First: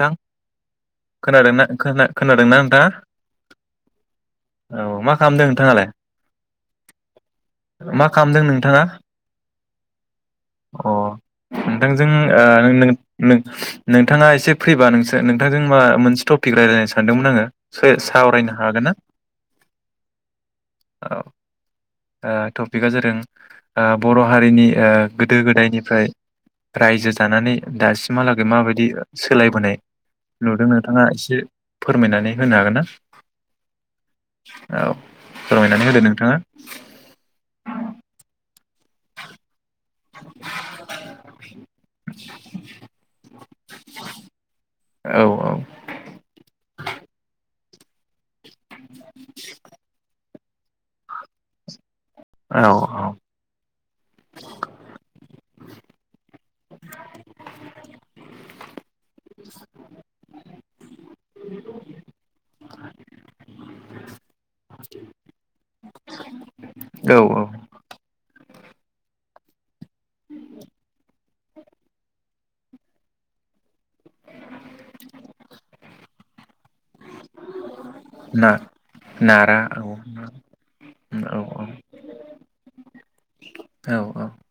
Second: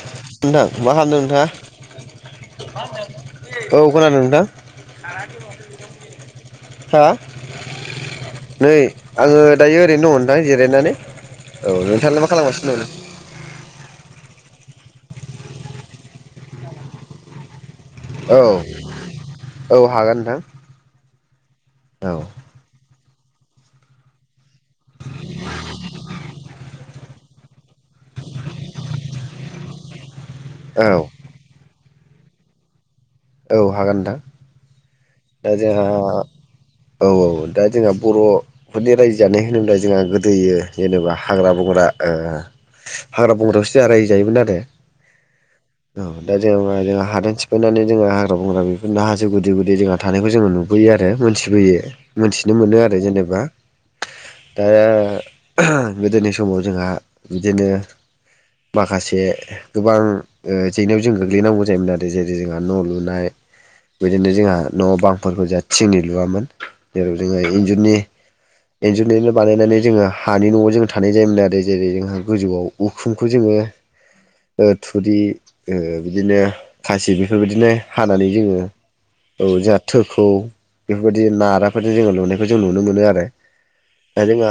नोंथां मा खालामदों नोंथाङा खोनादोंना खोनादोंना नोंथाङा औ खोनादों नोंथां औ मा खालामदों नोंथाङालाय हा मा खालामदों नै नोंथाङा आङो दायो ओरैनो दङ नोंथां अ जिरायनानै औ नोंथाङालाय मा खालामगासिनो दं नोंथांजों। थाङा एसे फैबा नोंसोर नोंथांजों मा मोनसे टपिक रायज्लायनो सानदोंमोन आङो। औ सो-सावरायनो हागोन ना? औ हागोन नोंथां औ औ ओ टपिकआ जादों ओ बर' हारिनि ओ गोदो गोदायनिफ्राय रायजो जानानै दासिमहालागै माबायदि सोलायबोनाय नुदों औ नोंथाङा एसे फोरमायनानै होनो हागोन ना? औ हागोन नोंथां। औ दा जोंहा फोरमायनानै होदो नोंथाङा औ औ दा जोंहा बर' बेफोरनि रायजो जानाय होनोब्ला जों जोंहा गोदोयो जेनेबा हाग्रा बंग्रा ओ हाग्रा बंग्रायावसो रायजो जायोमोन आरो। औ औ दा जेनबा जों हादान सिफायनानै जोङो हाग्रा बंग्रा बेफोरनो हाजो गुदि गुदि जोंहा थानायखौ जोङो नुबोयो आरो मोनथिबोयो। मोनथिनो औ मोनो आरो जेनेबा दा गोदोनि समाव जोंहा बिदिनो माखासे गोबां जेंनायाव जों गोग्लैनांगौ जायोमोन आरो जेरै जोंहा न' लुनाय बिदिनो जोंहा न' बांफोरखौ जाहा थिंनि लुवामोन। जेराव औ जोङो औ इन्जुरनि इनजुरनिनो बानायनानै जोङो हानि न'आव जों थानाय जायोमोन आरो जेरै जोंहा गोजौआव उखुमखुखौ जोङो ओ थुरि बिदिनो खासि बेफोरबायदिनो हानानै ना जोङो औ नारा जोंहा औ थोखौ औ बेफोरबायदि औ नाराफोरजों जोङो लुनायखौ जों नुनो मोनो आरो औ द औ जोंहा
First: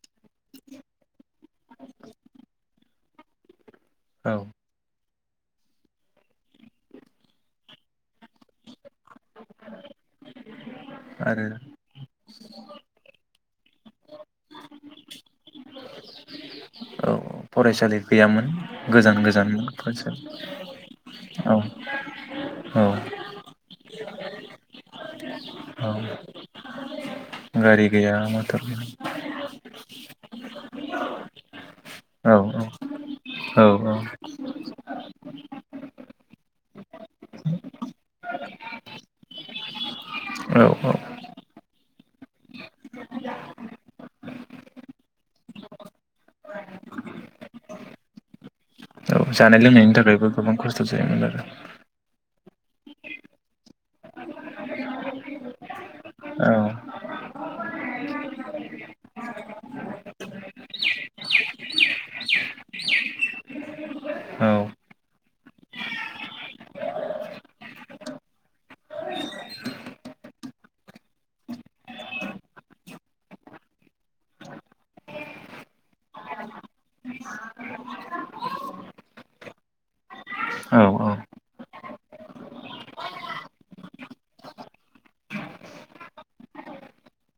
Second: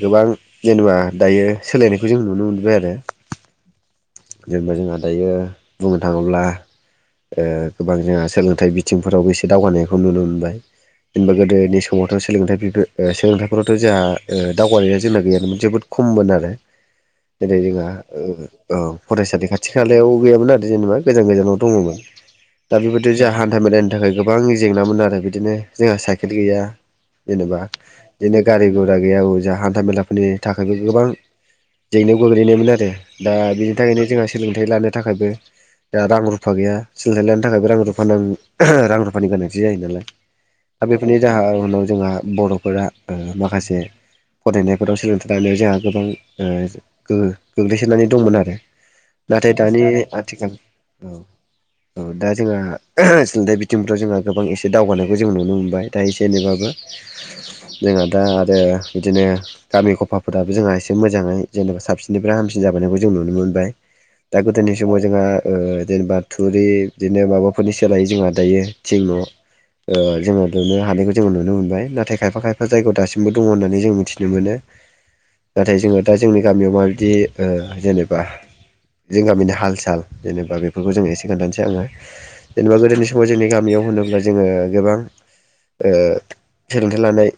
गोबां जेनेबा दायो सोलायनायखौ जों नुनो मोनबाय आरो। औ जों बाज दायो बुंनो थाङोब्ला गोबां जोंहा सोलोंथाइ बिथिंफोरावबो एसे दावगानायखौ नुनो मोनबाय। जेनबा आरो गोदोनि समावथ' सोलोंथाइ बि-सोलोंथ न'खरावथ' ओ जोंहा दावगानाया जोंना गैयामोन जोबोद खममोन आरो। औ जेरै जोंहा फरायसालि गैयामोन औ गोजान फरायसालि गोजानमोन खाथि खालायाव फरायसालि गैयामोन आरो जेनेबा गोजान औ गोजानाव दङमोन। दा औ बेबायदि जों हा मिलायनि थाखाय गोबां जेंना मोनो आरो बिदि बिदिनो औ जोंहा साइकेल गैया जेनेबा गारि गैया बिदिनो मटर गारि घरा गैया जों हथा मेला फोरनि थाखायबो गोबां जेंनायाव औ गोग्लैनायमोन आरो दा औ बिनि औ थाखायनो जोंहा सोलोंथाइ लानो थाखायबो दहा रां रुफा गैया सि थाखायबो रां रुफा रां रुफानि गोनांथि जायो नालाय औ दा बेफोरनि जाहनाव जोंहा बर'फोरा माखासे फरायनायफोराव सोलोंथाइ लानायाव जोंहा गोबां गो गोग्लैसोनानै दंमोन आरो औ नाथाय जानाय दानि लोंनायनि थाखायबो आथिखाल गोबां खस्थ' औ जायोमोन आरो औ दा जोंहा सोलोंथाइ बिथिंफ्राव जोंहा गोबां एसे दावगानायखौ जों नुनो मोनबाय दायो आरो जेनेबाबो जोंहा दा आरो बिदिनो गामि खफाफोराबो जोंहा एसे मोजाङै जेनेबा साबसिननिफ्राय हामसिन जाबोनायखौ जों नुनो मोनबाय दा औ गोदोनि समाव जोंहा जेनेबा थुरि बिदिनो माबाफोरनि सोलाय जोंहा दायो थिं न' जोङो लुनो हानायखौ जोङो नुनो मोनबाय नाथाय खायफा खायफा जायगायाव दासिमबो दङ होननानै जों मिथिनो मोनो नाथाय जोङो दा जोंनि गामियाव माबायदि जेनेबा जों गामिनि हाल साल जेनेबा औ बेफोरखौ जों एसे खोन्थानोसै आङो जेनेबा गोदोनि समाव जोंनि गामियाव होनोब्ला जोङो गोबां सोलोंथाइ लानाय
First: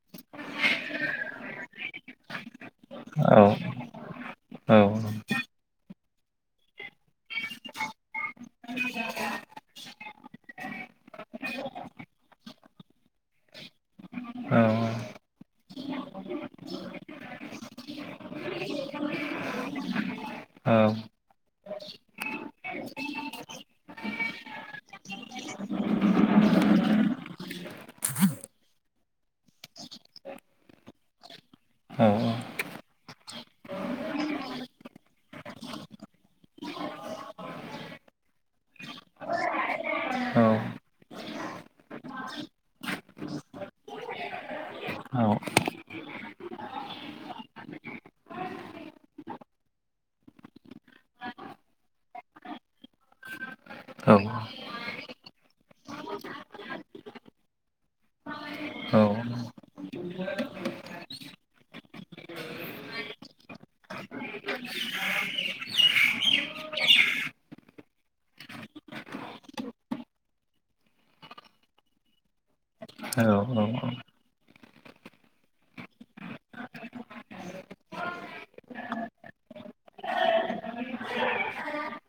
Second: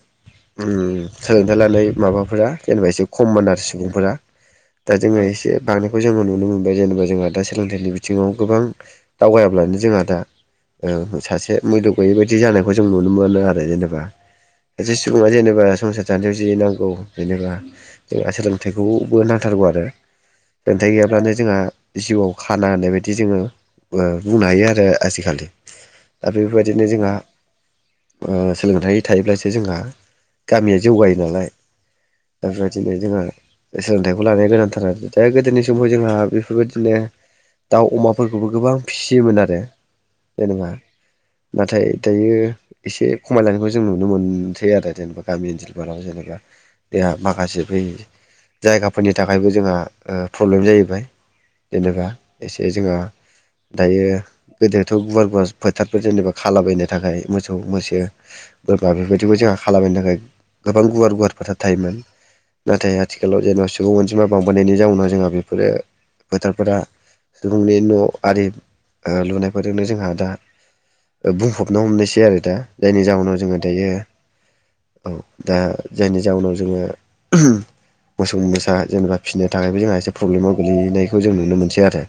सोलोंथाइ लानाय माबाफोरा जेनेबा एसे औ औ औ खमानार सुबुंफोरा दा जोङो एसे बांनायखौ जोङो नुनो मोनबाय जेनेबा जोंहा दा सोलोंथाइनि बिथिङाव गोबां दावगायाब्लानो जोंहा दा सासे मुल्यग गैयै बायदि जानायखौ जों नुनो मोनो आरो जेनेबा सासे सुबुङा जेनेबा संसार जान्थायाव ज नांगौ जेनेबा जोंहा सोलोंथाइखौबो नांथारगौ आरो सोलोंथाइ गैयाब्लानो जोंहा जिउआव खाना होननाय बायदि जोङो बुंनो हायो आरो आजिखालि दा बेफोरबायदिनो जोंहा सोलोंथाइ थायोब्लासो जोंहा गामिया जौगायो नालाय दा बेबायदिनो जोंहा सोलोंथाइखौ लानाया गोनांथार आरो दा गोदोनि समाव जोंहा बेफोरबायदिनो दाउ अमाफोरखौबो गोबां फिसियोमोन आरो जेनेबा नाथाय दायो एसे खमायलायनायखौ जों नुनो मोनसै आरो जेनेबा गामि ओनसोलफोराव जेनेबा बेहा माखासे बै जायगाफोरनि थाखायबो जोंहा प्रब्लेम जाहैबाय जेनेबा एसे जोंहा दायो गोदोथ' गुवार गुवार फोथारफोर जेनेबा खाबायनो थाखाय मोसौ मोसो बोरमा बेबायदिखौ जोंहा खालामलाबायनो थाखाय गोबां गुवार गुवार फोथार थायोमोन नाथाय आथिखालाव जेनेबा सुबुं अनसिमा बांबोननायनि जाउनाव जोंहा बेफोरो फोथारफोरा सुबुंनि न' आरि लुनायफोरजोंनो जोंहा दा बुंफबनो हमनायसै आरो दा जायनि जाउनाव जोङो दायो औ दा जायनि जाउनाव जोङो मोसौ मोसा जेनेबा फिनो थाखायबो जोंहा एसे प्रब्लेमाव गोलैनायखौ जों नुनो मोनसै आरो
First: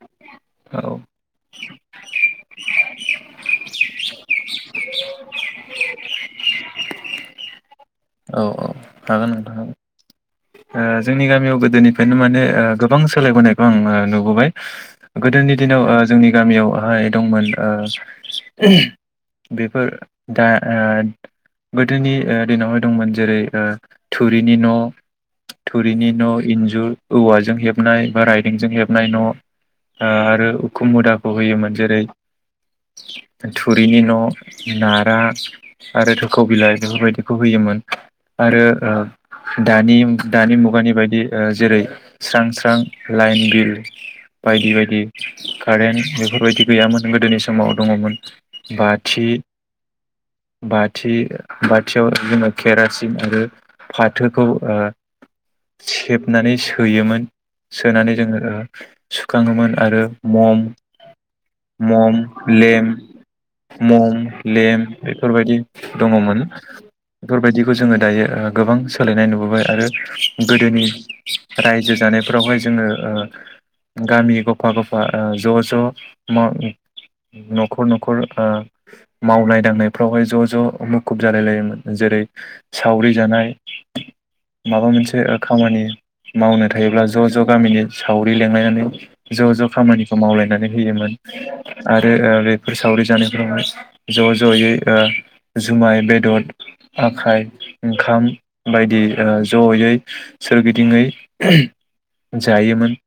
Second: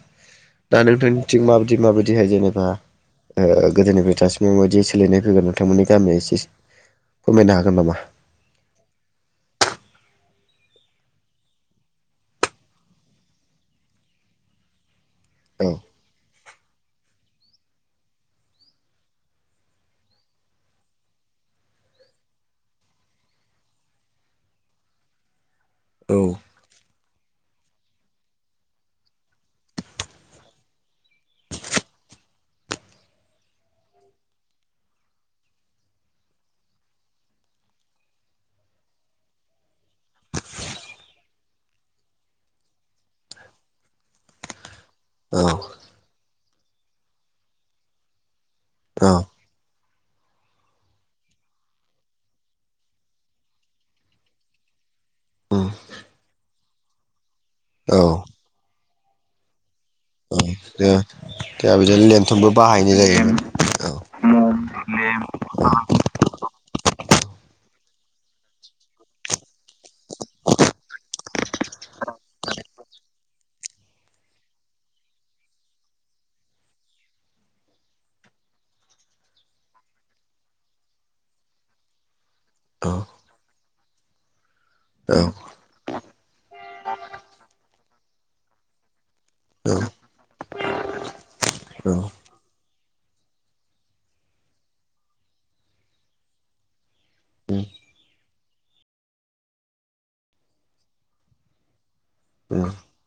दा नोंथांनि थं माबायदि माबायदिहाय जेनेबा गोदोनिफ्राय थासिम माबायदि सोलायनाय फैगोन नोंथांमोननि गामिया एसे फोरमायनो हागोन नामा हागोन दोन जोंनि गामियाव गोदोनिफ्रायनो माने गोबां सोलायबोनायखौ आं नुबोबाय गोदोनि औ दिनाव जोंनि गामियावहाय दंमोन बेफोर दा गोदोनि दिनावहाय दंमोन जेरै थुरिनि न' थुरिनि औ न' इन्जुर औवाजों हेबनाय बा रायदोंेंजों हेबनाय न' आरो उखु मुदाखौ होयोमोन जेरै थुरिनि न' नारा आरो थोखौ बिलाइ बेफोरबायदिखौ होयोमोन आरो दानि दानि मुगानि बायदि जेरै स्रां स्रां लाइन बिल बायदि बायदि कारेन बेफोरबायदि गैयामोन गोदोनि समाव दङमोन औ बाथि बाथि बाथियाव जोङो केरासिन आरो फाथोखौ सेबनानै सोयोमोन औ सोनानै जोङो सुखाङोमोन आरो मम जोंहा बिदिनो मम लेन्थनबो लेम बाहायनाय जायो औ मम लेम बेफोरबायदि दङमोन बेफोरबायदिखौ जोङो दायो गोबां सोलायनाय नुबोबाय आरो गोदोनि रायजो जानायफोरावहाय जोङो गामि गफा गफा ज' ज' न'खर न'खर मावनाय दांनायफ्रावहाय ज' ज' मुखुब जालाय लायोमोन जेरै- सावरि जानाय माबा मोनसे खामानि मावनो थायोब्ला ज' ज' गामिनि सावरि लिंलायनानै ज' ज' खामानिखौ मावलायनानै होयोमोन आरो बेफोर सावरि जानायफोरावहाय ज' ज'यै जुमाय बेदर आखाइ ओंखाम बायदि जयै सोरगिदिंयै जायोमोन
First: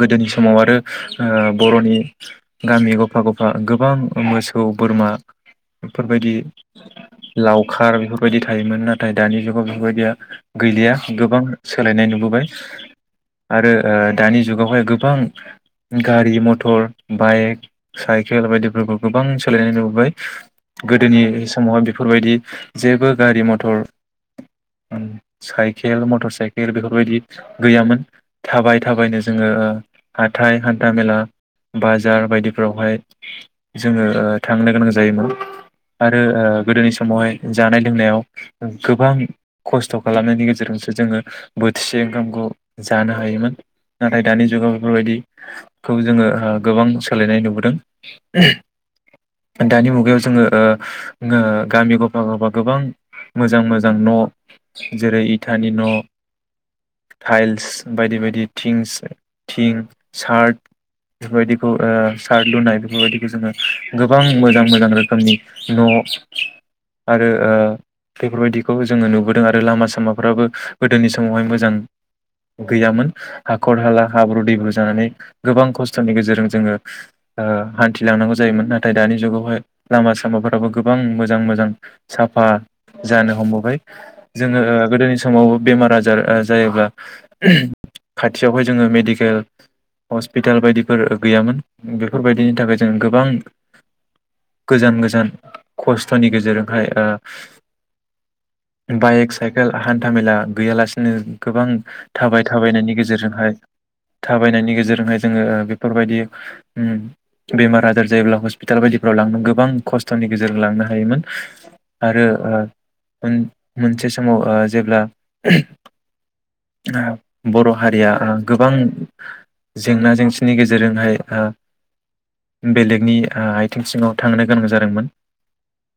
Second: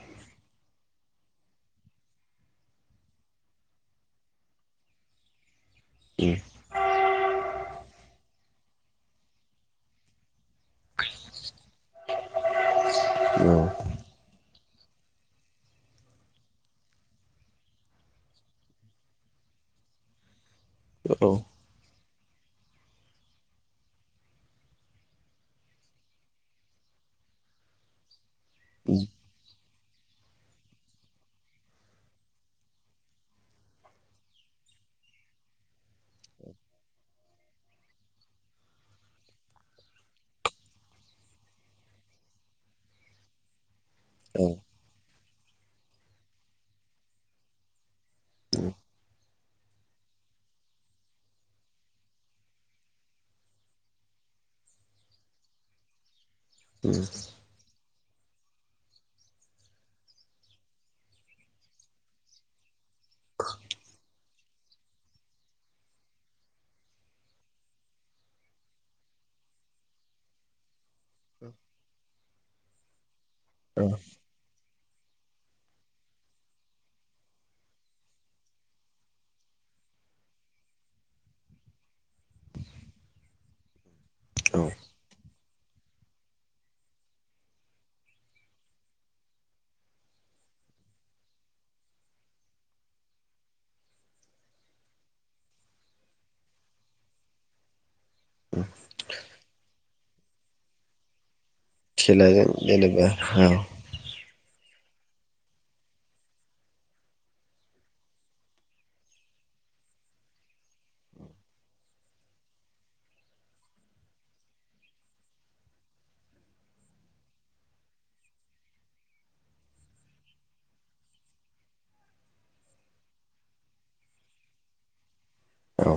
गोदोनि समाव आरो ओ बर'नि गामि गफा गफा गोबां मोसौ बोरमाफोरबायदि लावखार बेफोरबायदि थायोमोन नाथाय दानि जुगाव बेफोरबायदिया गैलिया गोबां सोलायनाय नुबोबाय आरो दानि जुगावहाय गोबां गारि मथर बाइक साइकेल बायदिफोरखौ गोबां सोलायनाय नुबोबाय औ गोदोनि समावहाय बेफोरबायदि जेबो गारि मथर साइकेल मटर साइकेल बेफोरबायदि गैयामोन थाबाय थाबायनो जोंङो हााइ हान्थाामेला बाजार बायदिफोरावहाय जोङो थांनो गोनां जायोमोन आरो गोदोनि समावहाय जानाय लोंनायाव गोबां खस्थ' खालामनायनि गेजेरजोंसो जोंङो बोथिसे ओंखामखौ जानो हायोमोन नाथाय औ दानि जुगाव बेफोरबायदिखौ जोंङो गोबां सोलायनाय नुबोदों औ दानि मुगायाव जोंङो गामि गफा गफा गोबां मोजां मोजां न' जेरै इथानि न' थाइल्स बायदि बायदि थिंस थिं सार्ट बेफोरबायदिखौ सार्ट लुनाय बेफोरबायदिखौ जोंङो गोबां मोजां मोजां रोखोमनि न' आरो बेफोरबायदिखौ जोंङो नुबोदों आरो लामा सामाफ्राबो गोदोनि समावहाय मोजां गैयामोन हाखर हाला हाब्रु दैब्रु जानानै गोबां खस्थ'नि गेजेरजों जोङो हान्थिलांनांगौ जायोमोन नाथाय दानि जुगावहाय लामा सामाफोराबो गोबां मोजां मोजां साफा जानो हमबोबाय जोंङो ओ गोदोनि आसामावबो बेमार आजार जायोब्ला खाथियावहाय जोंङो मेडिकेल हस्पिटाल बायदिफोर गैयामोन बेफोरबायदिनि थाखाय जोंङो गोबां गोजान गोजान खस्थ'नि गेजेरजोंहाय बाइक साइकेल आहान हान्थाामेला गैयालासिनो गोबां थाबाय खेलाजों थाबायनायनि जेनेबा औ गेजेरजोंहाय थाबायनायनि गेजेरजोंहाय जोङो बेफोरबायदि बेमार आजार जायोब्ला हस्पिटाल बायदिफ्राव लांनो गोबां खस्थ'नि गेजेरजों लांनो हायोमोन आरो मोनसे समाव जेब्ला बर' हारिया गोबां जेंना जेंसिनि गेजेरजोंहाय बेलेगनि आथिं सिङाव थांनो गोनां जादोंमोन औ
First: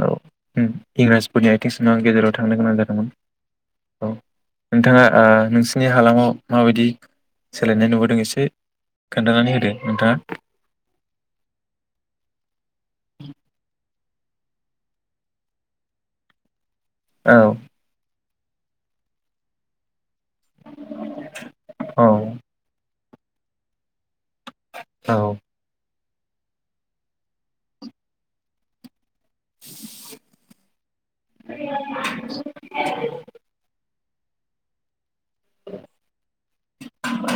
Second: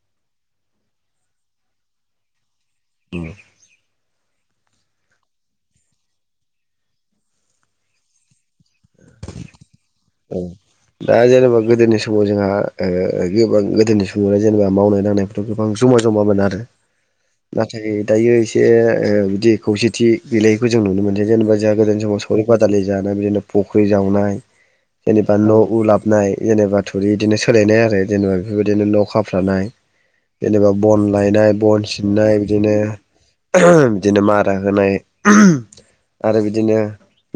औ ओम इंराजफोरनि आ [unintelligible] गेजेराव थांनो गोनां जादों औ औ नोंथांङा नोंसिनि हालामाव माबायदि सोलायनाय नुबोदों एसे खोन्थानानै होदो नोंथांङा दा जेनेबा गोदोनि समाव जोंहा गोबां गोदोनि समावनो जेनेबा मावनाय दांनायथ' गोबां जमा जमाामोन आरो औ नाथाय दायो बे ओ बिदि खौसेथि बिलाइखौ जों नुनो मोनस जेनेबा जोंहा गोदान औ समाव सावरि बादालि जानाय बिदिनो फुख्रि जावनाय औ जेनबा न लाबनाय जेनेबा थुरि इदिनो सोलायनाय आरो जेनेबा बेफोरबायदिनो न खा फ्रानाय जेनेबा बन लायनाय बन सिननाय बिदिनो बिदिनो मारा होनाय ओहम आरो बिदिनो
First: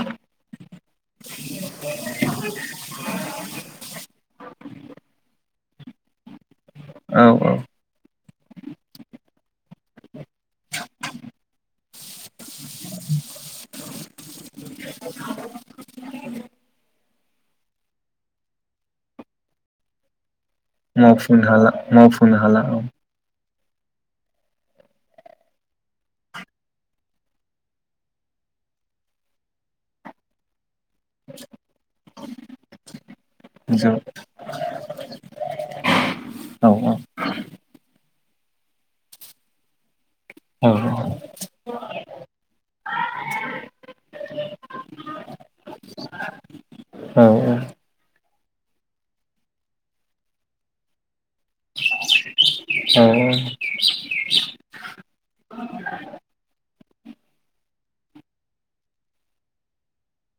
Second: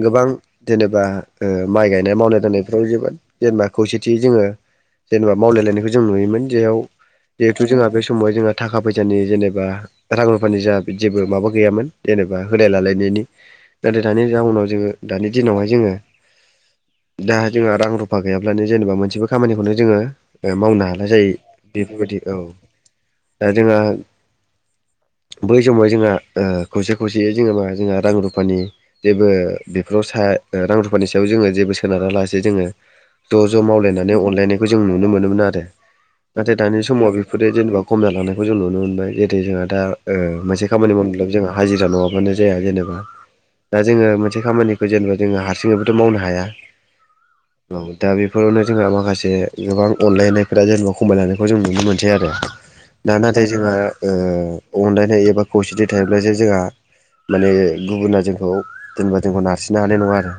गोबां जेनेबा ओ माइ गायनाय मावनाय दांनायफ्राव जोबोद जेनेबा खौसेथि जोंङो जेनेबा मावलायलायनायखौ जों नुयोमोन जेरयाव औ औ जिहेथु जोंहा बे समाव जोंहा थाखा फैसानि जेनेबा रां रुफानि जा बिदि जेबो माबा गैयामोन जेनेबा होनाय लालायनायनि नाथाय दानि जाउनाव जोङो दानि दिनावहाय जोंङो दा जोंहा रां रुप फा गैयाब्लानो जेनेबा मोनसेबो खामानिखौनो जोंङो मावफुं हाला मावफुं हाला औ दा जोंहा बै समाव जोंहा आ खौसे खौसेयै जोंओ मा जोंहा रां रुफानि जेबो बेफोराव सा रां रुप रुफानि सायाव जो जेबो सोनारालासे जोङो ज' ज' जों मावलायनानै अनलायनायखौ जों नुनो मोनोमोन आरो। नाथाय औ दानि समाव बेफोरो जेनेबा खम जालां नायखौ जों नुनो मोनबाय। जेरै जोंहा दा ओ मोनसे औ खामानि मावनोब्लाबो जोंहा हाजिरा नङाबानो जाया जेनेबा। दा जोङो मोनसे खामानिखौ जेनेबा जोङो हारसिङैबोथ मावनो हाया। औ दा बेफोरावनो जोंहा माखासे गोबां अनलायनायफोरा जेनेबा खमायलादों बेखौ जों नुनो मोनसै आरो। दा नाथाय जोंहा ओ पअनलायनाय थायोब्ला खौसेथि थायोब्ला जे जोंहा माने गुबुना जोंखौ जेनेबा जोंखौ नारसिननो हानाय नङा आरो।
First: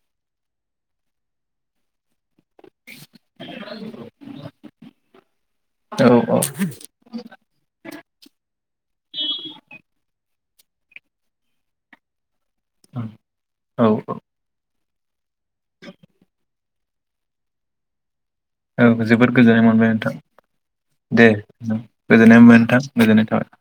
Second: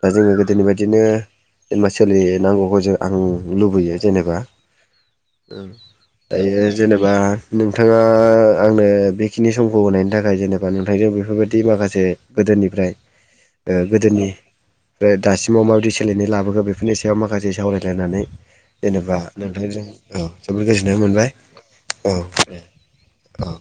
दा जोङो गोदोनि बायदिनो जेनेबा सोलियो। नांगौखौ जों आं लुबैयो जेनेबा। दायो जेनेबा नोंथाङा आंनो बेखिनि समखौ होनायनि थाखाय जेने बा नोंथांजों बेफोरबायदि माखासे गोदोनिफ्राय ओ औ गोदोनि ओमफ्राय दासिमाव माबायदि सो लायनाय लाबोखो बेफोरनि सायाव माखासे सावरायलायनानै औ जेनेबा जोबोद गोजोननाय नोंथांजों मोनबाय नोंथां। औ जोबोद गोजोननाय दे मोनबाय औ गोजोननाय मोनबाय नोंथां गोजोननाय थाबाय। औ